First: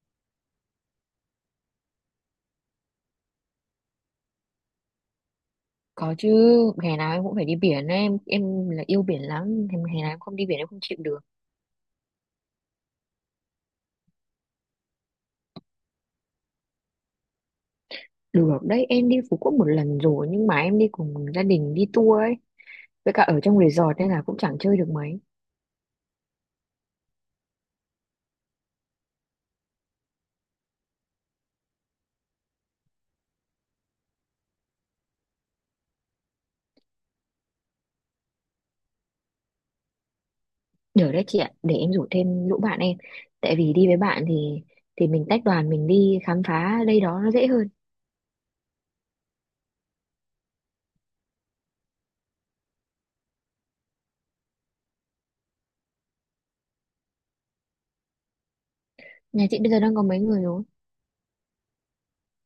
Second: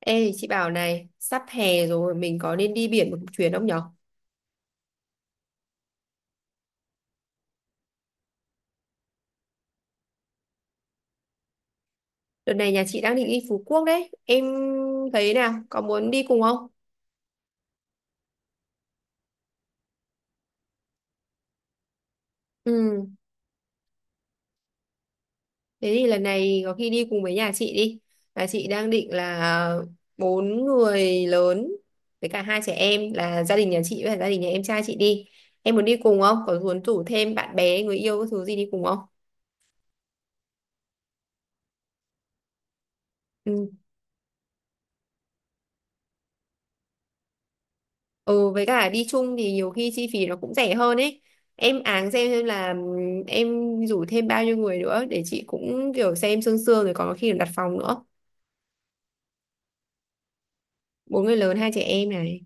Ê chị bảo này, sắp hè rồi mình có nên đi biển một chuyến không nhở? Có chứ, hè nào em cũng phải đi biển ấy. Em là yêu biển lắm, em hè nào em không đi biển em không chịu được. Đợt này nhà chị đang định đi Phú Quốc đấy, em thấy nào, có muốn đi cùng không? Được đấy, em đi Phú Quốc một lần rồi nhưng mà em đi cùng gia đình đi tour ấy, Ừ, với cả ở trong resort nên là cũng chẳng chơi được mấy. thế thì lần này có khi đi cùng với nhà chị đi. Nhà chị đang định là 4 người lớn với cả 2 trẻ em, là gia đình nhà chị với cả gia đình nhà em trai chị đi. Em muốn đi cùng không? Có muốn rủ thêm bạn bè, người yêu, cái thứ gì đi cùng không? Được đấy chị ạ, để em rủ thêm lũ bạn em. Tại Ừ. vì đi với bạn thì mình tách đoàn mình đi khám phá đây đó nó dễ hơn. Ừ, với cả đi chung thì nhiều khi chi phí nó cũng rẻ hơn ấy. Em áng xem là em rủ thêm bao nhiêu người nữa để chị cũng kiểu xem sương sương rồi còn có khi là đặt phòng nữa. Nhà chị bây giờ đang có mấy người rồi? 4 người lớn 2 trẻ em này.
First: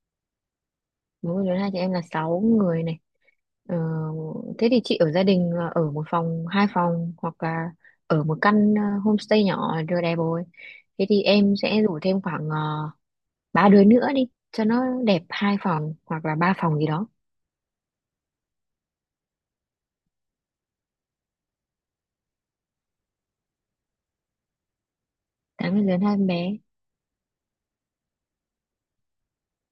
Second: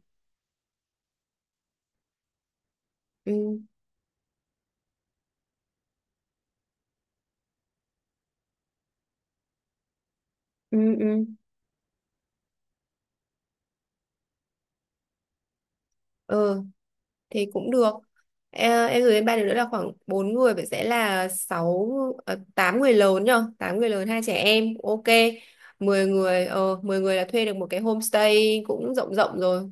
Bố của Tuấn hai chị em là sáu người này. Ừ, ờ, Thế thì chị ở gia đình là ở một phòng hai phòng hoặc là ở một căn homestay nhỏ là vừa đẹp rồi. ừ, Thế thì ừ. em sẽ rủ thêm khoảng ba đứa nữa đi cho nó đẹp hai phòng hoặc là ba Ừ phòng gì đó. thì cũng được. Ờ, em gửi lên 3 đứa nữa là khoảng 4 người, vậy sẽ là sáu 8 người lớn nhờ, 8 người lớn 2 trẻ em. Ok. Tám người lớn mười hai em người bé. ờ mười người là thuê được một cái homestay cũng rộng rộng rồi.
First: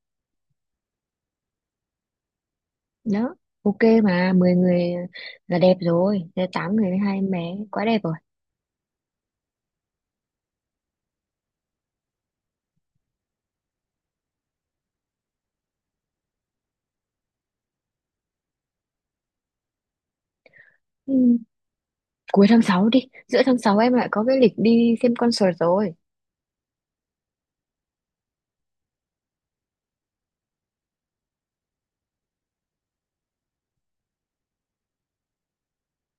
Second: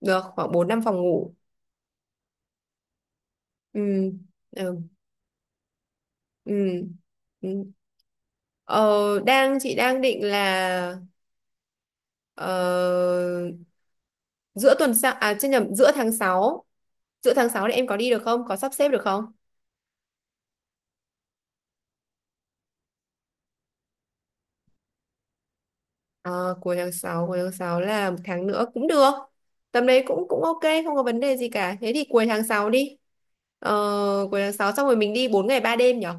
Được khoảng 4 5 phòng ngủ. Đó, ok, Ừ. mà 10 người Ừ. là đẹp rồi. Thế tám Ừ. người với hai em bé Ừ. quá đẹp rồi. Ờ, chị đang định là ờ, giữa tuần sau, à chứ nhầm, giữa tháng 6 thì em có đi được không, có sắp xếp được không? Ừ. Cuối tháng 6 đi. Giữa tháng 6 em lại có cái lịch đi xem concert rồi. Ờ, cuối tháng sáu là một tháng nữa cũng được, tầm đấy cũng cũng ok, không có vấn đề gì cả, thế thì cuối tháng 6 đi. ờ, Cuối tháng 6 xong rồi mình đi 4 ngày 3 đêm nhở.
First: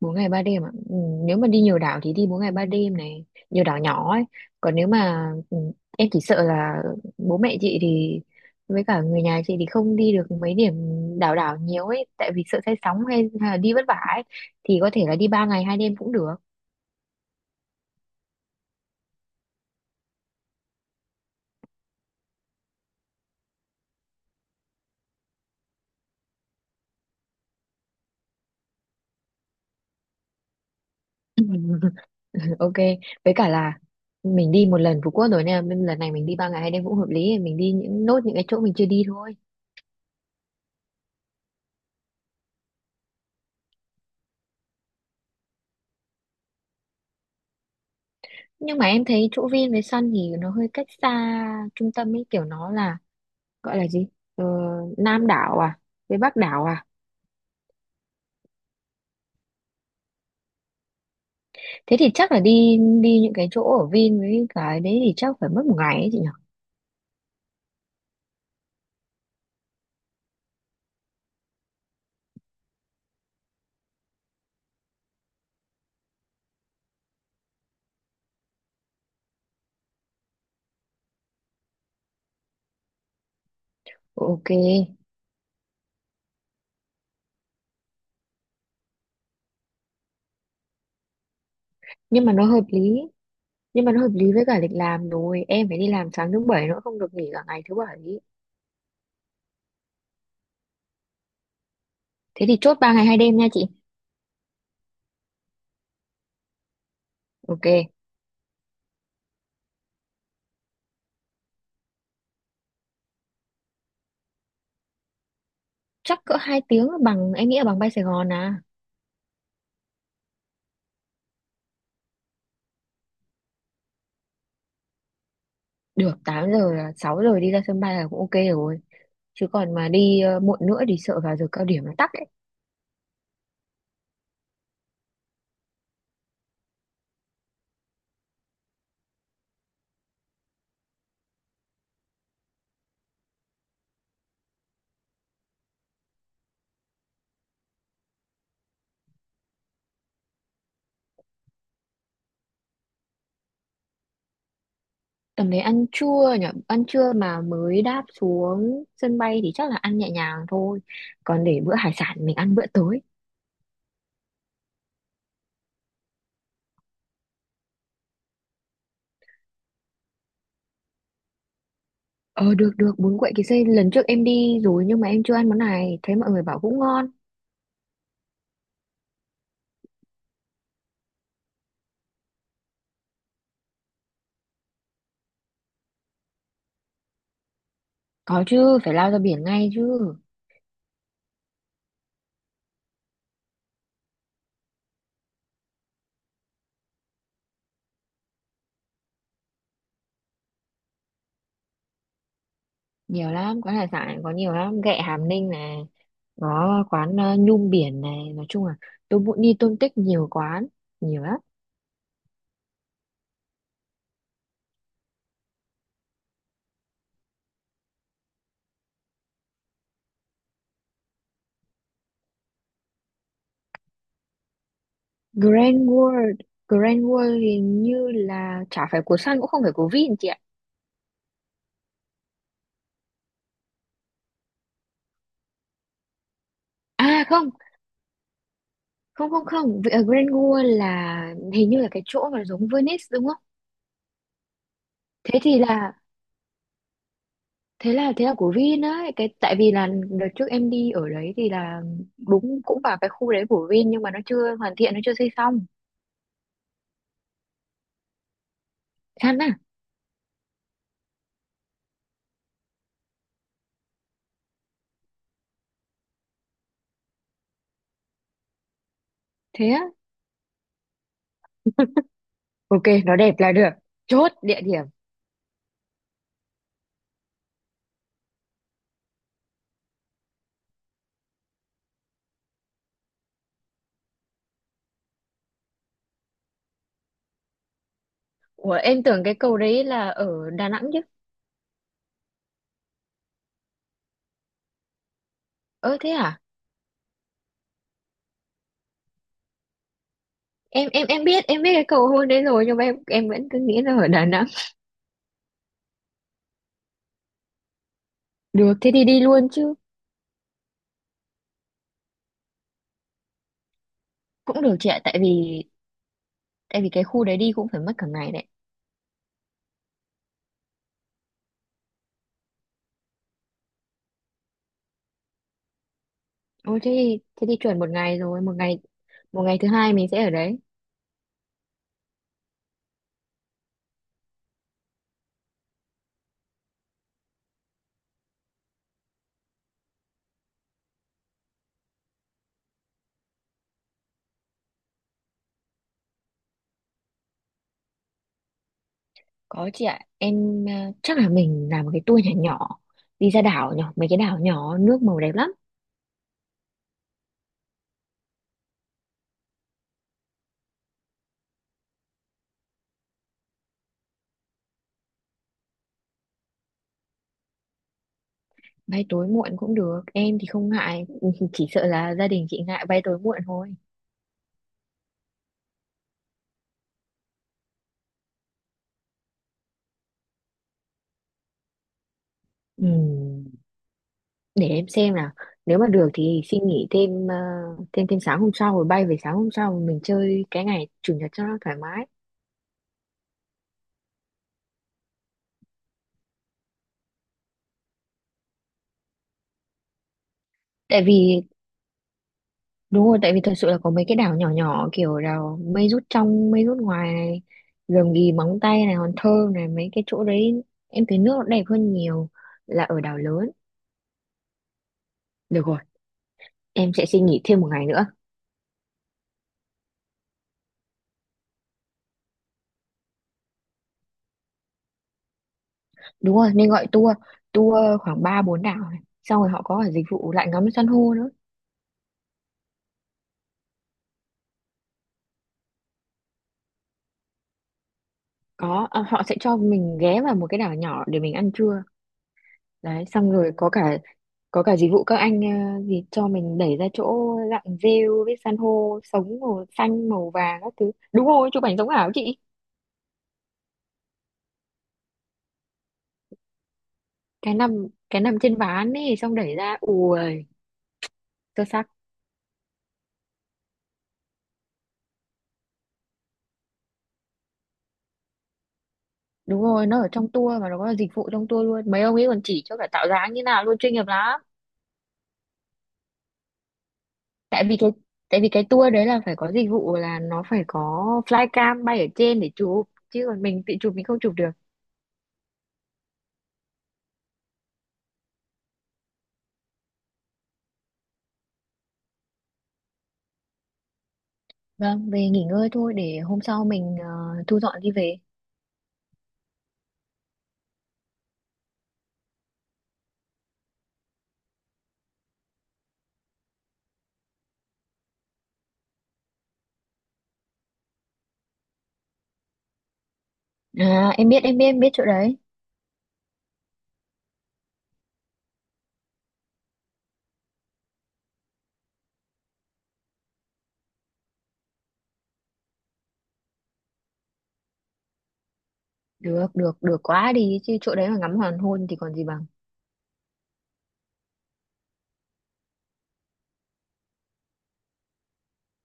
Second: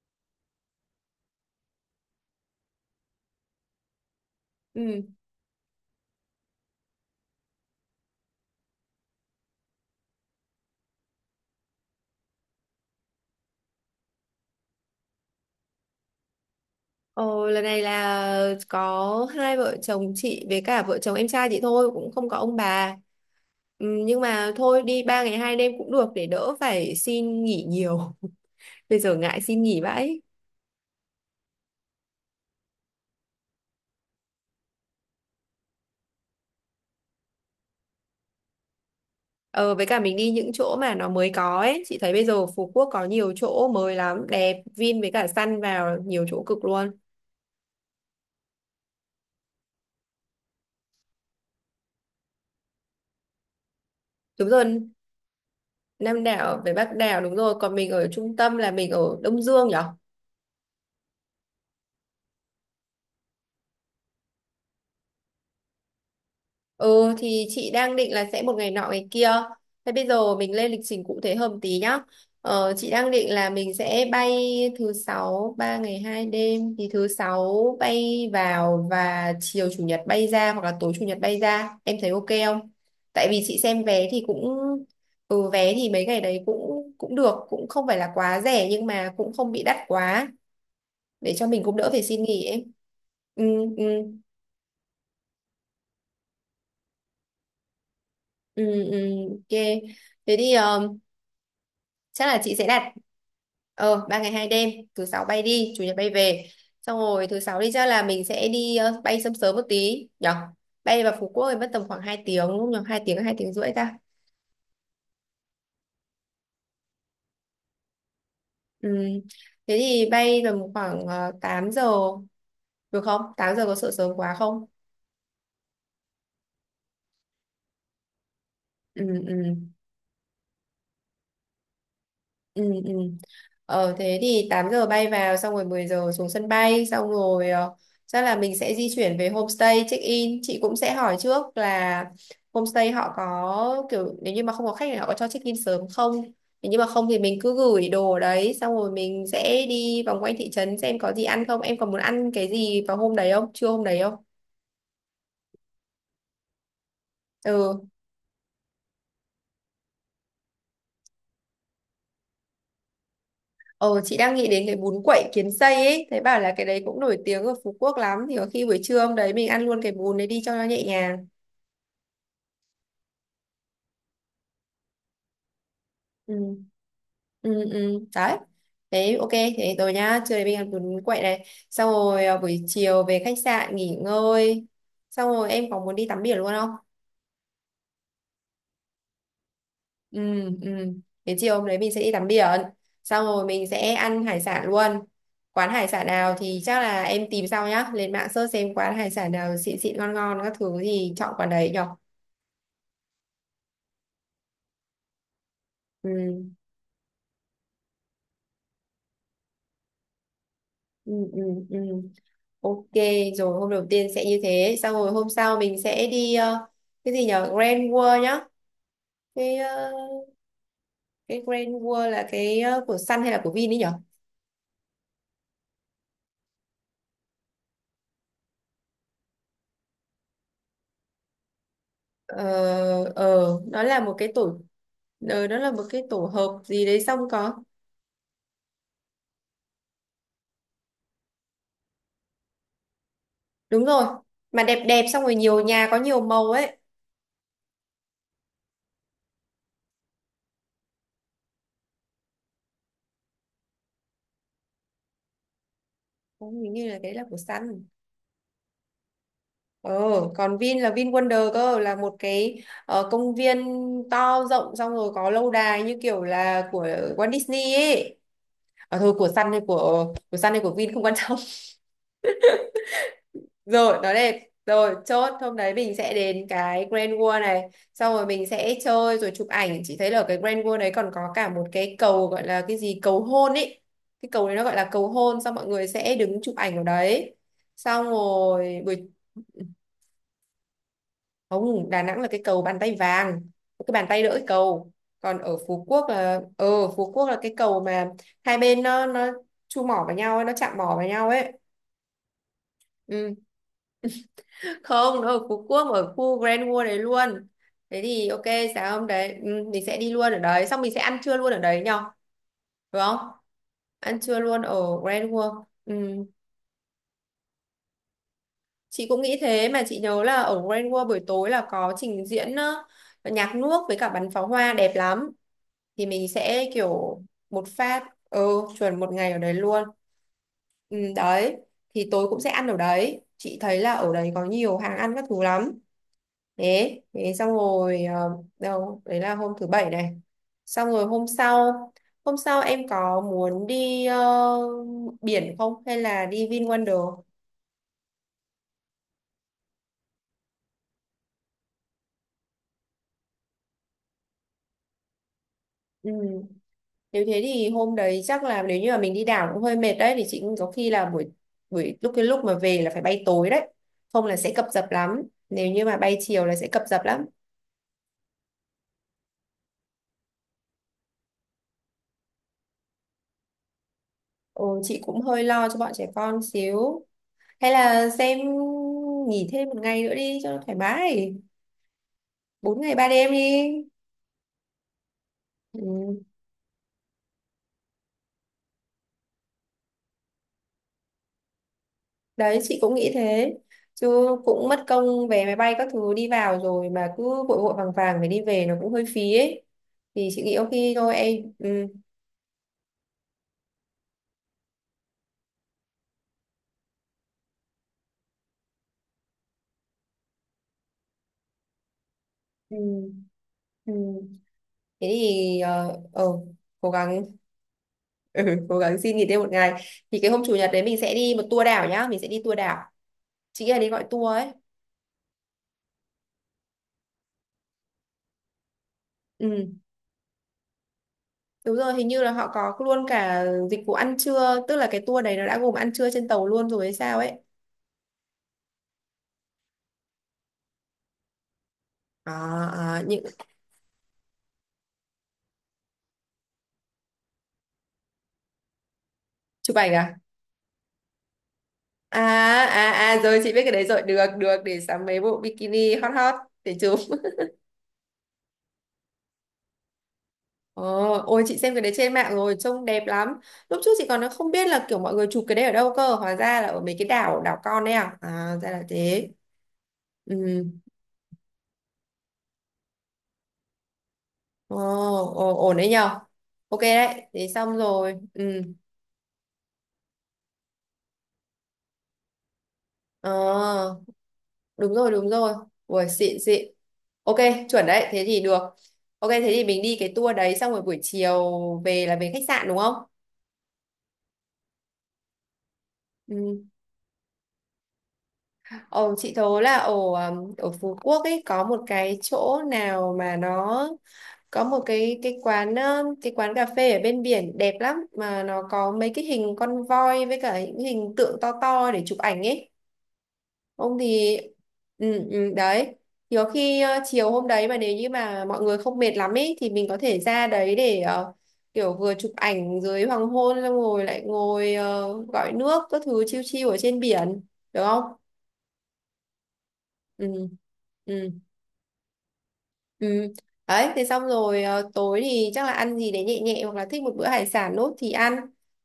Bốn ngày ba đêm ạ, ừ, nếu mà đi nhiều đảo thì đi bốn ngày ba đêm này nhiều đảo nhỏ ấy, còn nếu Ừ. mà em chỉ sợ là bố mẹ chị thì với cả người nhà chị thì không đi được mấy điểm đảo đảo nhiều ấy tại vì sợ say sóng hay là đi vất vả ấy thì có thể là đi ba ngày hai đêm cũng được. ờ, Lần này là có hai vợ chồng chị với cả vợ chồng em trai chị thôi, cũng không có ông bà. Ừ, nhưng mà thôi đi 3 ngày 2 đêm cũng được để đỡ phải xin nghỉ nhiều. Bây giờ ngại xin nghỉ vãi. Ok, với cả là mình đi một lần Phú Quốc rồi nên là lần này mình đi ba ngày hai đêm cũng hợp lý mình đi những nốt những cái chỗ mình chưa đi thôi. Ờ với cả mình đi những chỗ mà nó mới có ấy, chị thấy bây giờ Phú Quốc có nhiều chỗ mới lắm, đẹp, Vin với cả Sun vào nhiều chỗ cực luôn. Nhưng mà em thấy chỗ Vin với Sun thì nó hơi cách xa trung tâm ấy kiểu nó là gọi là gì, ờ, Đúng rồi, Nam đảo à, với Nam Bắc đảo đảo với à. Bắc đảo, đúng rồi, còn mình ở trung tâm là mình ở Đông Dương nhỉ. Thế thì chắc là đi đi những cái chỗ ở Vin với cái đấy thì chắc phải mất một ngày ấy chị nhỉ. Ừ thì chị đang định là sẽ một ngày nọ ngày kia. Thế bây giờ mình lên lịch trình cụ thể hơn tí nhá. Ờ, chị đang định là mình sẽ bay thứ sáu, 3 ngày 2 đêm thì thứ sáu bay vào và chiều chủ nhật bay ra hoặc là tối chủ nhật bay ra. Em thấy ok không? Tại vì chị xem vé thì cũng, Ok, ừ, vé thì mấy ngày đấy cũng cũng được, cũng không phải là quá rẻ nhưng mà cũng không bị đắt quá, để cho mình cũng đỡ phải xin nhưng mà nó nghỉ hợp ấy. lý Ừ, ừ, nhưng mà nó hợp lý với cả lịch làm rồi em phải đi làm sáng thứ bảy nữa không được nghỉ cả ngày thứ bảy. ừ, ừ, ok. Thế thì chắc là Thế chị thì sẽ chốt đặt ba ngày hai đêm nha chị. 3 ngày 2 đêm, thứ sáu bay đi chủ nhật bay về. Xong rồi thứ sáu Ok, đi chắc là mình sẽ bay sớm sớm một tí nhở. Bay vào Phú Quốc thì mất tầm khoảng 2 tiếng, đúng không nhở, 2 tiếng 2 tiếng rưỡi ta. chắc cỡ hai tiếng là bằng em nghĩ là bằng bay Sài Gòn à. Ừ. Thế thì bay tầm khoảng 8 giờ được không? 8 giờ có sợ sớm quá không? Được, tám giờ là 6 giờ đi ra sân bay là cũng ok rồi, Ừ, ừ. chứ còn mà đi muộn nữa thì sợ vào giờ cao điểm nó tắc. Ừ, ừ, thế thì 8 giờ bay vào, xong rồi 10 giờ xuống sân bay, xong rồi chắc là mình sẽ di chuyển về homestay check in. Chị cũng sẽ hỏi trước là homestay họ có kiểu nếu như mà không có khách thì họ có cho check in sớm không, nếu như mà không thì mình cứ gửi đồ ở đấy, xong rồi mình sẽ đi vòng quanh thị trấn xem có gì ăn không. Em còn muốn ăn cái gì vào hôm đấy không, trưa hôm đấy không? Tầm đấy ăn trưa nhỉ, ăn trưa mà Ừ. mới đáp xuống sân bay thì chắc là ăn nhẹ nhàng thôi. Còn để bữa hải sản mình ăn bữa tối. ờ chị đang nghĩ đến cái bún quậy kiến xây ấy, thấy bảo là cái đấy cũng nổi tiếng ở Phú Quốc lắm, thì có khi buổi trưa hôm đấy mình ăn luôn cái bún đấy đi cho nó nhẹ nhàng. Ờ, được được, bún quậy kỳ xê lần trước em đi rồi nhưng mà em chưa ăn món này, thấy mọi Ừ, người bảo cũng ngon. ừ, ừ, đấy. Thế ok, thế rồi nhá, trưa nay mình ăn bún quậy này, xong rồi à, buổi chiều về khách sạn nghỉ ngơi, xong rồi em có muốn đi tắm biển luôn không? Có chứ, phải lao ra biển ngay chứ. Ừ, ừ. Thế chiều hôm đấy mình sẽ đi tắm biển, xong rồi mình sẽ ăn hải sản luôn. Quán hải sản nào thì chắc là em tìm sau nhá, lên mạng search xem quán hải sản nào xịn xịn ngon ngon các thứ thì chọn quán đấy nhở. Nhiều lắm, quán hải sản có nhiều lắm, ghẹ Hàm Ninh này, Ừ, có quán Nhum Biển này, nói chung là tôi muốn đi Tôn Tích nhiều quán, ừ, nhiều ừ, lắm. ừ. Ok, rồi hôm đầu tiên sẽ như thế. Xong rồi hôm sau mình sẽ đi cái gì nhở, Grand World nhá. Cái ờ, cái Grand World là cái của Sun hay là của Vin ấy nhở. Grand World, Grand World hình như là chả phải của Sun cũng không phải của Vin chị ạ. Ờ, ờ, nó là một cái tổ, nó là một cái tổ hợp gì đấy xong À không, có. không, không, không vì ở Grand Gua là hình như là cái chỗ mà giống Venice đúng không. Đúng rồi, mà đẹp đẹp xong rồi Thế thì nhiều nhà là có nhiều màu ấy. thế là của Vin ấy, cái tại vì là đợt trước em đi ở đấy thì là đúng cũng vào cái khu đấy của Vin nhưng mà nó chưa hoàn thiện nó chưa xây xong. Cũng hình như là đấy là của Sun. Chán à. Ờ, còn Vin là Vin Wonder cơ, là một cái công viên to rộng, xong rồi có lâu đài như kiểu là của Walt Disney ấy. À, thôi của Sun hay Thế á. của Sun hay của Vin không quan trọng. Ok, nó đẹp là được. Rồi, nó Chốt đẹp. địa điểm. Rồi, chốt hôm đấy mình sẽ đến cái Grand World này, xong rồi mình sẽ chơi rồi chụp ảnh. Chị thấy là ở cái Grand World đấy còn có cả một cái cầu gọi là cái gì, cầu hôn ấy. Cái cầu đấy nó gọi là cầu hôn, xong mọi người sẽ đứng chụp ảnh ở đấy. Xong Ủa rồi em buổi. tưởng cái cầu đấy là ở Đà Nẵng chứ. Không, Đà Nẵng là cái cầu bàn tay vàng, cái bàn tay đỡ cái cầu. Còn ở Phú Ơ Quốc thế là à, cái cầu mà hai bên nó chu mỏ vào nhau ấy, nó chạm em mỏ em vào em nhau biết ấy. em biết cái cầu hôn đấy rồi nhưng mà em Ừ. vẫn cứ nghĩ là ở Đà Nẵng. Không, nó ở Phú Quốc, ở khu Grand World đấy luôn. Thế thì ok, Được thế sáng thì hôm đi đấy luôn chứ. mình sẽ đi luôn ở đấy, xong mình sẽ ăn trưa luôn ở đấy nhở, đúng không? Ăn trưa luôn Cũng được ở chị ạ, tại Grand World. vì Ừ. tại vì cái khu đấy đi cũng phải mất cả ngày đấy. Chị cũng nghĩ thế, mà chị nhớ là ở Grand World buổi tối là có trình diễn nhạc nước với cả bắn pháo hoa đẹp lắm, thì mình sẽ Ôi thế thì, kiểu thế thì một chuẩn một phát. ngày rồi Ừ, một ngày. chuẩn một ngày ở Một đấy ngày thứ luôn. hai mình sẽ ở đấy. Ừ, đấy, thì tối cũng sẽ ăn ở đấy, chị thấy là ở đấy có nhiều hàng ăn các thứ lắm. Thế thế xong rồi đâu đấy là hôm thứ bảy này. Xong rồi hôm sau em có muốn đi biển không hay là đi VinWonder? Có chị ạ, em chắc là mình làm một cái tour nhỏ nhỏ đi ra đảo nhỏ mấy cái đảo nhỏ nước màu đẹp lắm. Ừ. Nếu thế thì hôm đấy chắc là nếu như mà mình đi đảo cũng hơi mệt đấy, thì chị cũng có khi là buổi buổi lúc mà về là phải bay tối đấy, không là sẽ cập dập lắm, nếu như mà bay chiều là sẽ cập dập lắm. Bay tối muộn cũng được em thì không ngại, chỉ sợ là gia đình chị ngại bay tối muộn thôi. Ừ, chị cũng hơi lo cho bọn trẻ con xíu, hay là xem, nghỉ thêm một ngày nữa đi cho nó thoải mái, 4 ngày 3 đêm Ừm, đi. để em xem nào, nếu mà được Ừ. thì xin nghỉ thêm ờ, thêm thêm sáng hôm sau rồi bay về sáng hôm sau mình chơi cái ngày chủ nhật cho nó thoải mái. Đấy, chị cũng nghĩ thế, chứ cũng mất công vé máy bay các thứ đi vào rồi mà cứ vội vội vàng vàng phải đi về nó cũng hơi phí ấy, thì chị nghĩ ok. Tại Thôi vì em. Ừ. Đúng rồi, tại vì thật sự là có mấy cái đảo nhỏ nhỏ kiểu đảo mây rút trong, mây rút ngoài này, rừng Ghì Móng Tay này, Hòn Thơm này, mấy cái chỗ đấy em thấy nước nó đẹp hơn nhiều Ừ. là ở đảo lớn. Ừ. Thế thì Được rồi, cố em sẽ gắng. xin nghỉ thêm một ngày nữa. Ừ, cố gắng xin nghỉ thêm một ngày, thì cái hôm chủ nhật đấy mình sẽ đi một tour đảo nhá, mình sẽ đi tour đảo, chị nghĩ là đi gọi tour ấy. Đúng rồi, nên gọi tour, tour khoảng ba bốn đảo này. Xong rồi họ Ừ. có cả dịch vụ lại ngắm san hô nữa. Đúng rồi, hình như là họ có luôn cả dịch vụ ăn trưa, tức là cái tour đấy nó đã gồm ăn trưa trên tàu luôn rồi hay sao ấy. Có, à, họ sẽ cho mình ghé vào một cái đảo nhỏ để mình ăn trưa. À, à, Đấy những, xong rồi có cả dịch vụ các anh gì cho mình đẩy ra chỗ lặn rêu với san hô sống màu chụp ảnh xanh à, màu vàng các thứ, đúng rồi chụp ảnh sống ảo à, chị. à, à, rồi chị biết cái đấy rồi, được được, để sắm mấy bộ bikini hot hot để chụp. Cái nằm trên ván ấy xong đẩy ra ui Ờ, ôi chị sơ xem cái sắc. đấy trên mạng rồi trông đẹp lắm. Lúc trước chị còn không biết là kiểu mọi người chụp cái đấy ở đâu cơ, hóa ra là ở mấy cái đảo đảo con đấy, à à, ra là thế. Đúng rồi nó ở trong tour Ừ, mà nó có dịch vụ trong tour luôn mấy ông ấy còn chỉ cho cả tạo dáng như nào luôn chuyên nghiệp lắm. ồ, ồ, ổn đấy nhờ. Ok đấy, thế tại xong vì cái rồi. tại Ừ. vì cái tour đấy là phải có dịch vụ là nó phải có flycam bay ở trên để chụp chứ ờ còn mình tự chụp mình không chụp được. Đúng rồi, đúng rồi, ui xịn xịn, ok, chuẩn đấy, thế thì được, ok, thế thì mình đi cái tour đấy xong rồi buổi chiều về là về khách sạn đúng không? Vâng, về nghỉ ngơi thôi để hôm sau Ừ. mình thu dọn đi về. Ồ, chị thố là ở ở Phú Quốc ấy có một cái chỗ nào mà nó có một cái quán cái quán cà phê ở bên biển đẹp lắm, mà nó có mấy cái hình con voi với cả những hình tượng to to để chụp ảnh ấy. Ông À, em thì, biết em biết em biết chỗ ừ, đấy. ừ, đấy. Thì có khi chiều hôm đấy mà nếu như mà mọi người không mệt lắm ấy thì mình có thể ra đấy để uh, kiểu vừa chụp ảnh dưới hoàng hôn, xong rồi lại ngồi gọi nước các thứ chiêu chiêu ở trên biển được không? Được được được quá Ừ. đi chứ chỗ đấy mà Ừ. ngắm hoàng hôn thì còn gì bằng. Ừ. Đấy, thế xong rồi tối thì chắc là ăn gì đấy nhẹ nhẹ hoặc là thích một bữa hải sản nốt thì ăn.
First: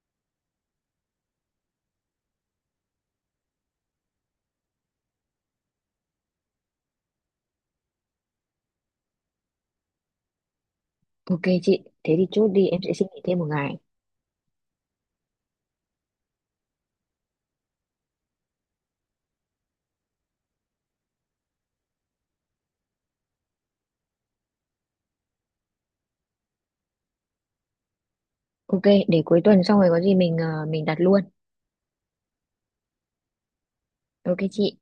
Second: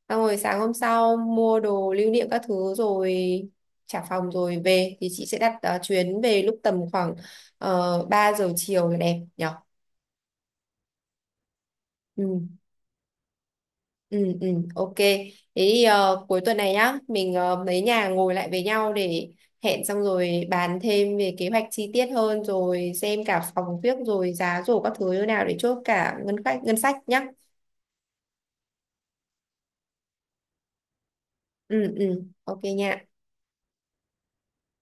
Xong rồi sáng hôm sau mua đồ lưu niệm các thứ rồi trả phòng rồi về thì chị sẽ đặt chuyến về lúc tầm khoảng 3 giờ chiều là đẹp nhỉ? Ok chị, thế Ừ, thì chốt đi em sẽ xin nghỉ thêm một ngày. ừ, ừ, ok. Thế thì cuối tuần này nhá, mình mấy nhà ngồi lại với nhau để hẹn, xong rồi bàn thêm về kế hoạch chi tiết hơn rồi xem cả phòng viết rồi giá rổ các thứ như nào để chốt cả ngân sách nhá. Ok, để cuối tuần xong rồi có gì mình đặt luôn. Ừ, ừ, ok nha. Ok chị.